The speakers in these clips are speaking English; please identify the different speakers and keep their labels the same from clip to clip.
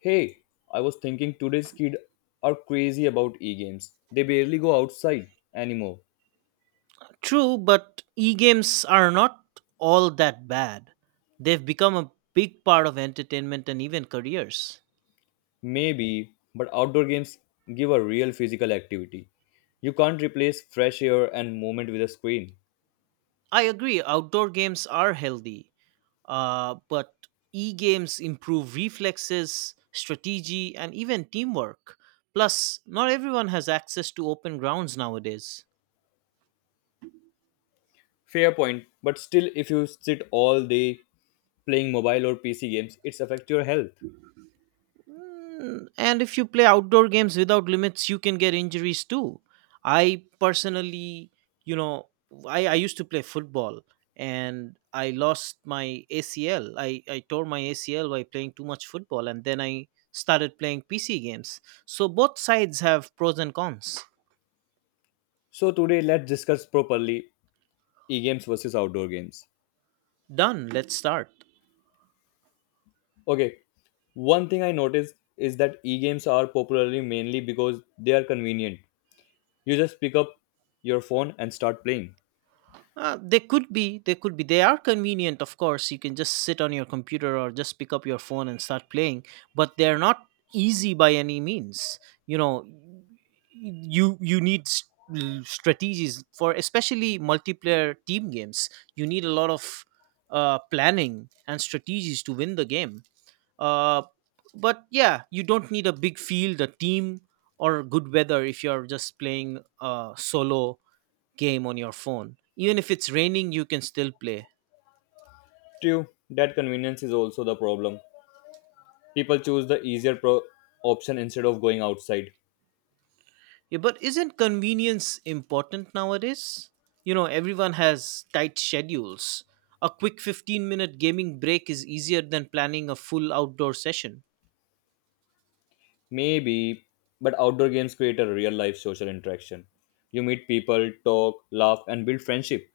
Speaker 1: Hey, I was thinking today's kids are crazy about e-games. They barely go outside anymore.
Speaker 2: True, but e games are not all that bad. They've become a big part of entertainment and even careers.
Speaker 1: Maybe, but outdoor games give a real physical activity. You can't replace fresh air and movement with a screen.
Speaker 2: I agree, outdoor games are healthy, but e games improve reflexes, strategy, and even teamwork. Plus, not everyone has access to open grounds nowadays.
Speaker 1: Fair point, but still if you sit all day playing mobile or PC games, it's affect your health.
Speaker 2: Mm, and if you play outdoor games without limits, you can get injuries too. I personally, you know, I used to play football and I lost my ACL. I tore my ACL by playing too much football and then I started playing PC games. So both sides have pros and cons.
Speaker 1: So today let's discuss properly e-games versus outdoor games.
Speaker 2: Done, let's start.
Speaker 1: Okay, one thing I noticed is that e-games are popularly mainly because they are convenient. You just pick up your phone and start playing.
Speaker 2: They could be. They are convenient, of course. You can just sit on your computer or just pick up your phone and start playing, but they're not easy by any means. You know, you need strategies for especially multiplayer team games. You need a lot of planning and strategies to win the game. Uh, but yeah, you don't need a big field, a team, or good weather if you're just playing solo game on your phone. Even if it's raining, you can still play.
Speaker 1: True, that convenience is also the problem. People choose the easier option instead of going outside.
Speaker 2: Yeah, but isn't convenience important nowadays? You know, everyone has tight schedules. A quick 15-minute minute gaming break is easier than planning a full outdoor session.
Speaker 1: Maybe, but outdoor games create a real life social interaction. You meet people, talk, laugh, and build friendship.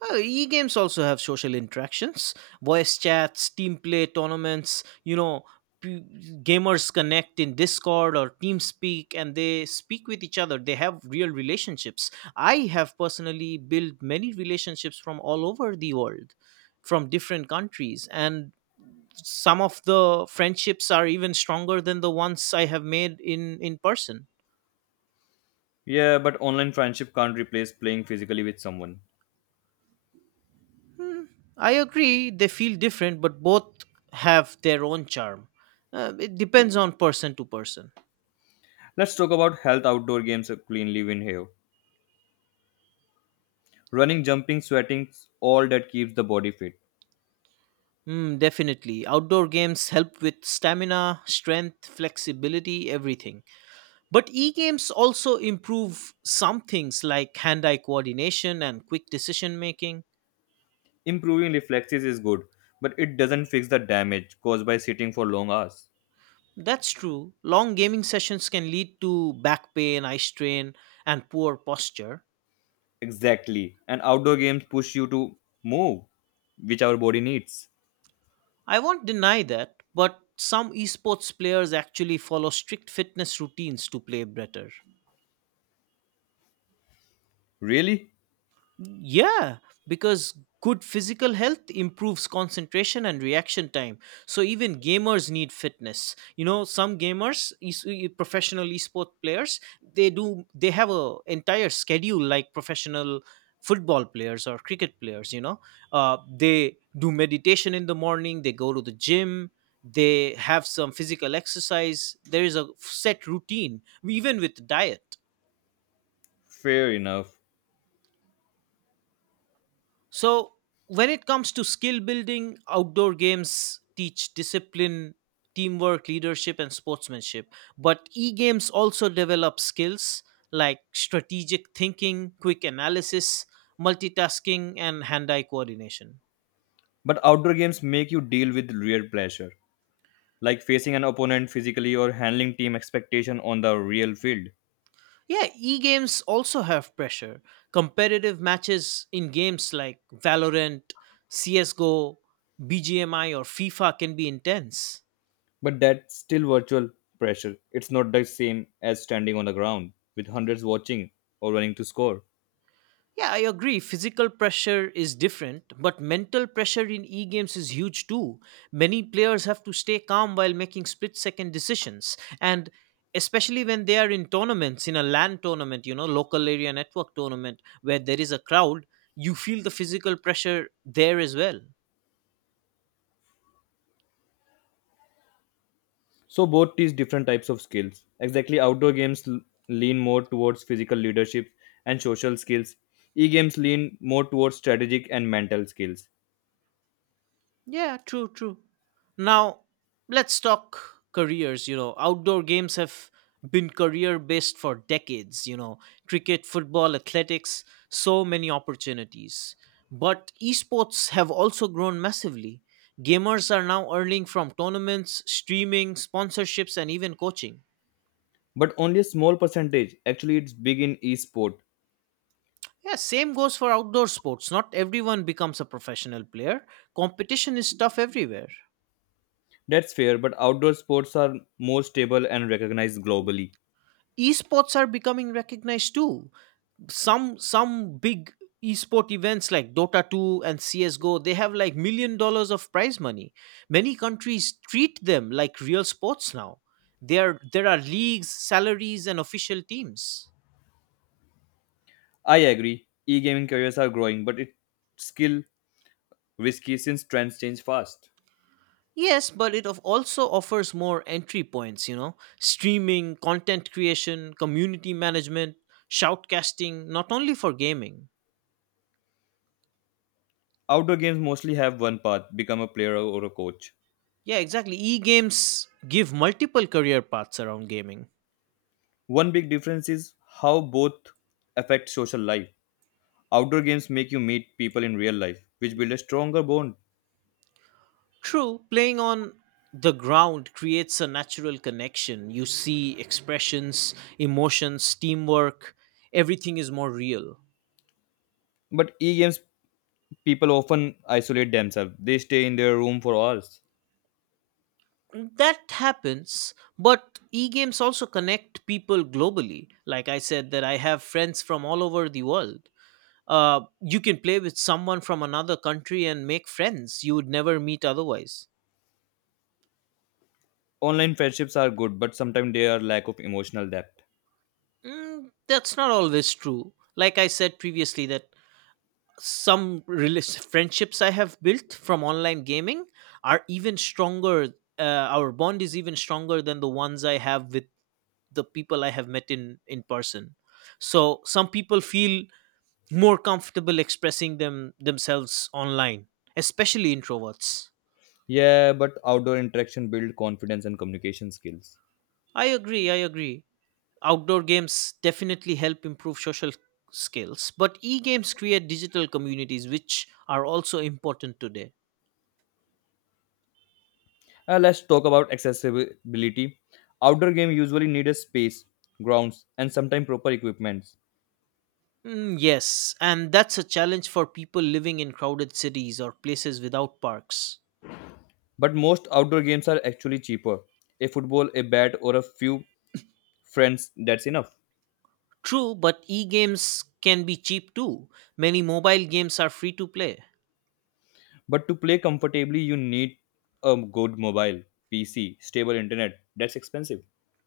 Speaker 2: Well, e-games also have social interactions, voice chats, team play tournaments. You know, p- gamers connect in Discord or TeamSpeak, and they speak with each other. They have real relationships. I have personally built many relationships from all over the world, from different countries, and some of the friendships are even stronger than the ones I have made in person.
Speaker 1: Yeah, but online friendship can't replace playing physically with someone.
Speaker 2: I agree they feel different, but both have their own charm. It depends on person to person.
Speaker 1: Let's talk about health outdoor games cleanly win here. Running, jumping, sweating, all that keeps the body fit.
Speaker 2: Mm, definitely. Outdoor games help with stamina, strength, flexibility, everything. But e games also improve some things like hand eye coordination and quick decision making.
Speaker 1: Improving reflexes is good, but it doesn't fix the damage caused by sitting for long hours.
Speaker 2: That's true. Long gaming sessions can lead to back pain, eye strain, and poor posture.
Speaker 1: Exactly. And outdoor games push you to move, which our body needs.
Speaker 2: I won't deny that, but some esports players actually follow strict fitness routines to play better.
Speaker 1: Really?
Speaker 2: Yeah, because good physical health improves concentration and reaction time. So even gamers need fitness. You know, some gamers, professional esport players, they have a entire schedule like professional football players or cricket players. You know, they do meditation in the morning. They go to the gym. They have some physical exercise. There is a set routine, even with diet.
Speaker 1: Fair enough.
Speaker 2: So, when it comes to skill building, outdoor games teach discipline, teamwork, leadership, and sportsmanship. But e games also develop skills like strategic thinking, quick analysis, multitasking, and hand eye coordination.
Speaker 1: But outdoor games make you deal with real pressure, like facing an opponent physically or handling team expectation on the real field.
Speaker 2: Yeah, e games also have pressure. Competitive matches in games like Valorant, CSGO, BGMI, or FIFA can be intense.
Speaker 1: But that's still virtual pressure. It's not the same as standing on the ground with hundreds watching or running to score.
Speaker 2: Yeah, I agree. Physical pressure is different, but mental pressure in e games is huge too. Many players have to stay calm while making split second decisions, and especially when they are in tournaments, in a LAN tournament, you know, local area network tournament, where there is a crowd, you feel the physical pressure there as well.
Speaker 1: So both teach different types of skills. Exactly, outdoor games lean more towards physical leadership and social skills. E-games lean more towards strategic and mental skills.
Speaker 2: Yeah, true. Now, let's talk careers. You know, outdoor games have been career based for decades. You know, cricket, football, athletics, so many opportunities. But esports have also grown massively. Gamers are now earning from tournaments, streaming, sponsorships, and even coaching.
Speaker 1: But only a small percentage. Actually, it's big in e-sport.
Speaker 2: Yeah, same goes for outdoor sports. Not everyone becomes a professional player. Competition is tough everywhere.
Speaker 1: That's fair, but outdoor sports are more stable and recognized globally.
Speaker 2: Esports are becoming recognized too. Some big esport events like dota 2 and csgo, they have like million dollars of prize money. Many countries treat them like real sports now. There are leagues, salaries, and official teams.
Speaker 1: I agree. E-gaming careers are growing, but it's still risky since trends change fast.
Speaker 2: Yes, but it of also offers more entry points, you know, streaming, content creation, community management, shoutcasting, not only for gaming.
Speaker 1: Outdoor games mostly have one path: become a player or a coach.
Speaker 2: Yeah, exactly, e-games give multiple career paths around gaming.
Speaker 1: One big difference is how both affect social life. Outdoor games make you meet people in real life, which build a stronger bond.
Speaker 2: True, playing on the ground creates a natural connection. You see expressions, emotions, teamwork, everything is more real.
Speaker 1: But e-games people often isolate themselves. They stay in their room for hours.
Speaker 2: That happens, but e games also connect people globally. Like I said, that I have friends from all over the world. You can play with someone from another country and make friends you would never meet otherwise.
Speaker 1: Online friendships are good, but sometimes they are lack of emotional depth.
Speaker 2: Mm, that's not always true. Like I said previously, that some friendships I have built from online gaming are even stronger. Uh, our bond is even stronger than the ones I have with the people I have met in person. So some people feel more comfortable expressing themselves online, especially introverts.
Speaker 1: Yeah, but outdoor interaction build confidence and communication skills.
Speaker 2: I agree. Outdoor games definitely help improve social skills, but e-games create digital communities, which are also important today.
Speaker 1: Let's talk about accessibility. Outdoor game usually need a space, grounds, and sometimes proper equipments.
Speaker 2: Mm, yes, and that's a challenge for people living in crowded cities or places without parks.
Speaker 1: But most outdoor games are actually cheaper. A football, a bat, or a few friends, that's enough.
Speaker 2: True, but e games can be cheap too. Many mobile games are free to play.
Speaker 1: But to play comfortably, you need a good mobile, PC, stable internet. That's expensive.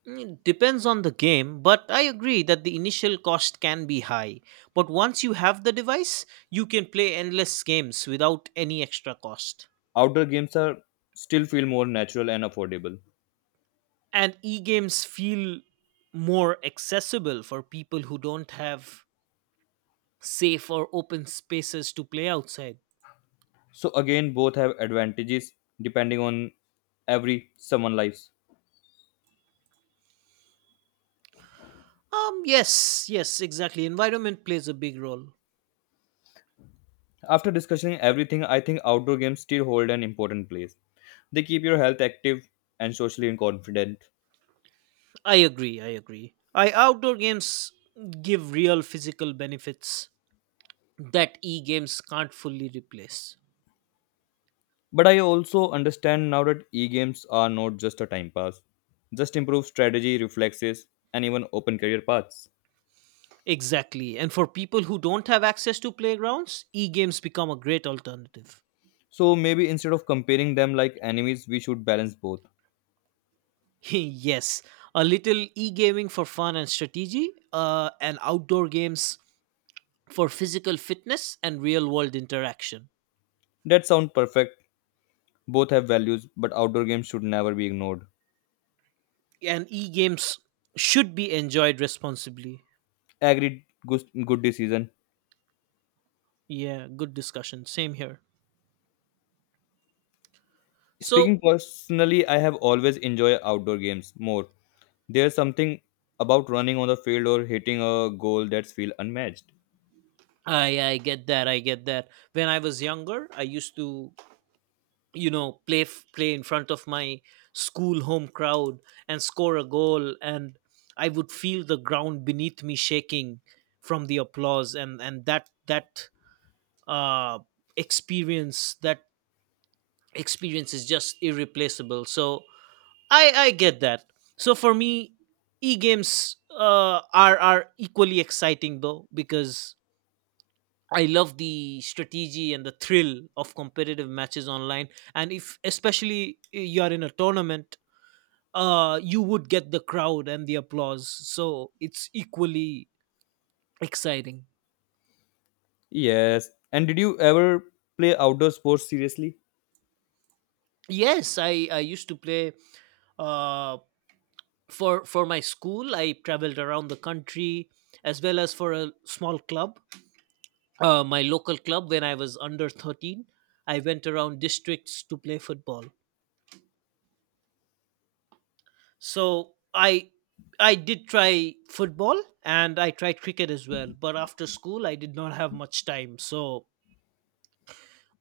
Speaker 2: Mm, depends on the game, but I agree that the initial cost can be high. But once you have the device, you can play endless games without any extra cost.
Speaker 1: Outdoor games are still feel more natural and affordable.
Speaker 2: And e games feel more accessible for people who don't have safe or open spaces to play outside.
Speaker 1: So again, both have advantages depending on every someone lives.
Speaker 2: Yes, exactly. Environment plays a big role.
Speaker 1: After discussing everything, I think outdoor games still hold an important place. They keep your health active and socially confident.
Speaker 2: I agree. I outdoor games give real physical benefits that e-games can't fully replace.
Speaker 1: But I also understand now that e-games are not just a time pass, just improve strategy, reflexes, and even open career paths.
Speaker 2: Exactly. And for people who don't have access to playgrounds, e-games become a great alternative.
Speaker 1: So maybe instead of comparing them like enemies, we should balance both.
Speaker 2: Yes, a little e-gaming for fun and strategy, and outdoor games for physical fitness and real-world interaction.
Speaker 1: That sounds perfect. Both have values, but outdoor games should never be ignored.
Speaker 2: And e-games should be enjoyed responsibly.
Speaker 1: Agreed. Good, good decision.
Speaker 2: Yeah, good discussion. Same here. So
Speaker 1: Speaking personally, I have always enjoyed outdoor games more. There's something about running on the field or hitting a goal that's feel unmatched.
Speaker 2: I get that. I get that. When I was younger, I used to play in front of my school home crowd and score a goal, and I would feel the ground beneath me shaking from the applause, and that uh experience that experience is just irreplaceable. So I get that. So for me, e games are equally exciting though because I love the strategy and the thrill of competitive matches online. And if, especially, you are in a tournament, you would get the crowd and the applause. So it's equally exciting.
Speaker 1: Yes. And did you ever play outdoor sports seriously?
Speaker 2: Yes, I used to play uh, for my school. I traveled around the country as well as for a small club, my local club, when I was under 13. I went around districts to play football. So I did try football and I tried cricket as well, but after school I did not have much time. So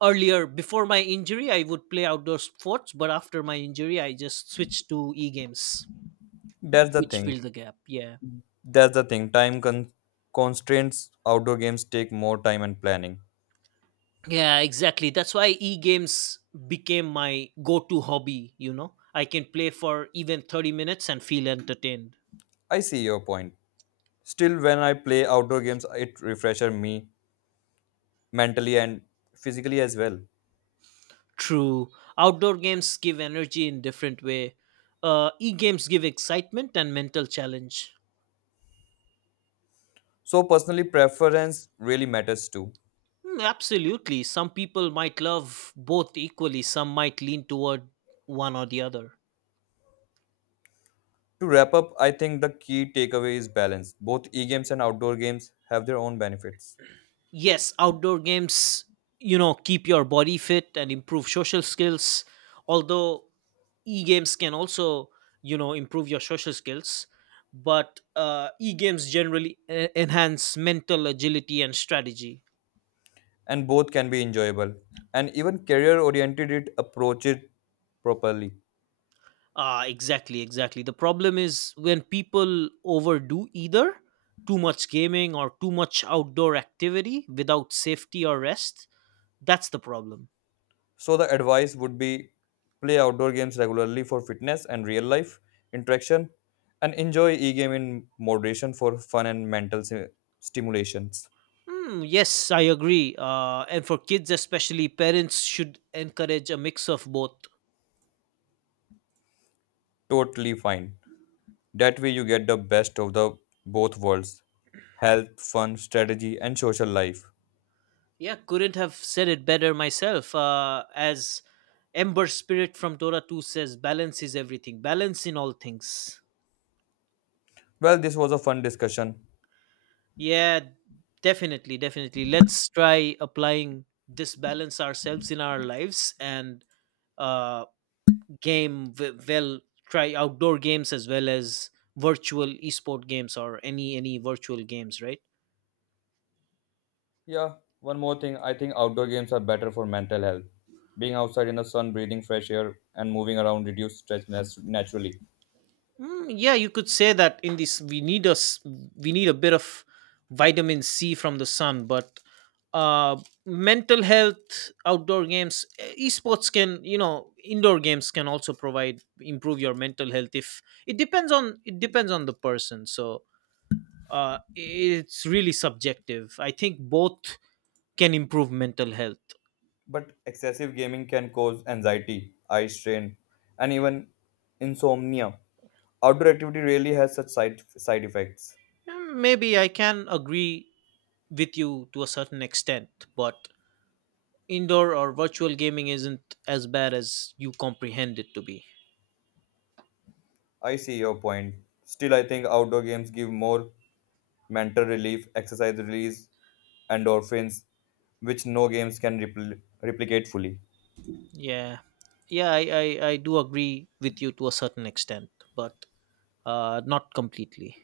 Speaker 2: earlier before my injury I would play outdoor sports, but after my injury I just switched to e-games
Speaker 1: That's the
Speaker 2: which
Speaker 1: thing.
Speaker 2: filled the gap. Yeah.
Speaker 1: That's the thing. Constraints, outdoor games take more time and planning.
Speaker 2: Yeah, exactly. That's why e-games became my go-to hobby, you know. I can play for even 30 minutes and feel entertained.
Speaker 1: I see your point. Still, when I play outdoor games, it refreshes me mentally and physically as well.
Speaker 2: True. Outdoor games give energy in different way. E-games give excitement and mental challenge.
Speaker 1: So, personally, preference really matters too.
Speaker 2: Mm, absolutely. Some people might love both equally. Some might lean toward one or the other.
Speaker 1: To wrap up, I think the key takeaway is balance. Both e games and outdoor games have their own benefits,
Speaker 2: Yes, outdoor games, you know, keep your body fit and improve social skills. Although e-games can also, you know, improve your social skills, but e-games generally enhance mental agility and strategy.
Speaker 1: and both can be enjoyable. And even career oriented, it approach it properly.
Speaker 2: Ah, exactly. The problem is when people overdo either too much gaming or too much outdoor activity without safety or rest. That's the problem.
Speaker 1: So the advice would be play outdoor games regularly for fitness and real life interaction and enjoy e-game in moderation for fun and stimulations.
Speaker 2: Hmm, yes, I agree. And for kids, especially, parents should encourage a mix of both.
Speaker 1: Totally fine. That way you get the best of the both worlds. Health, fun, strategy and social life.
Speaker 2: Yeah, couldn't have said it better myself. As Ember Spirit from Dora 2 says, balance is everything, balance in all things.
Speaker 1: Well, this was a fun discussion.
Speaker 2: Yeah, definitely. Let's try applying this balance ourselves in our lives and uh well try outdoor games as well as virtual esport games or any virtual games, right?
Speaker 1: Yeah, one more thing. I think outdoor games are better for mental health. Being outside in the sun, breathing fresh air and moving around reduce stress naturally.
Speaker 2: Mm, yeah, you could say that in this we need a bit of vitamin C from the sun, but uh mental health, outdoor games, esports can, you know, indoor games can also provide improve your mental health if it depends on the person. So, it's really subjective. I think both can improve mental health.
Speaker 1: But excessive gaming can cause anxiety, eye strain, and even insomnia. Outdoor activity really has such side effects.
Speaker 2: Mm, maybe I can agree with you to a certain extent, but indoor or virtual gaming isn't as bad as you comprehend it to be.
Speaker 1: I see your point. Still, I think outdoor games give more mental relief, exercise release, endorphins, which no games can replicate fully.
Speaker 2: yeah yeah, I do agree with you to a certain extent but not completely.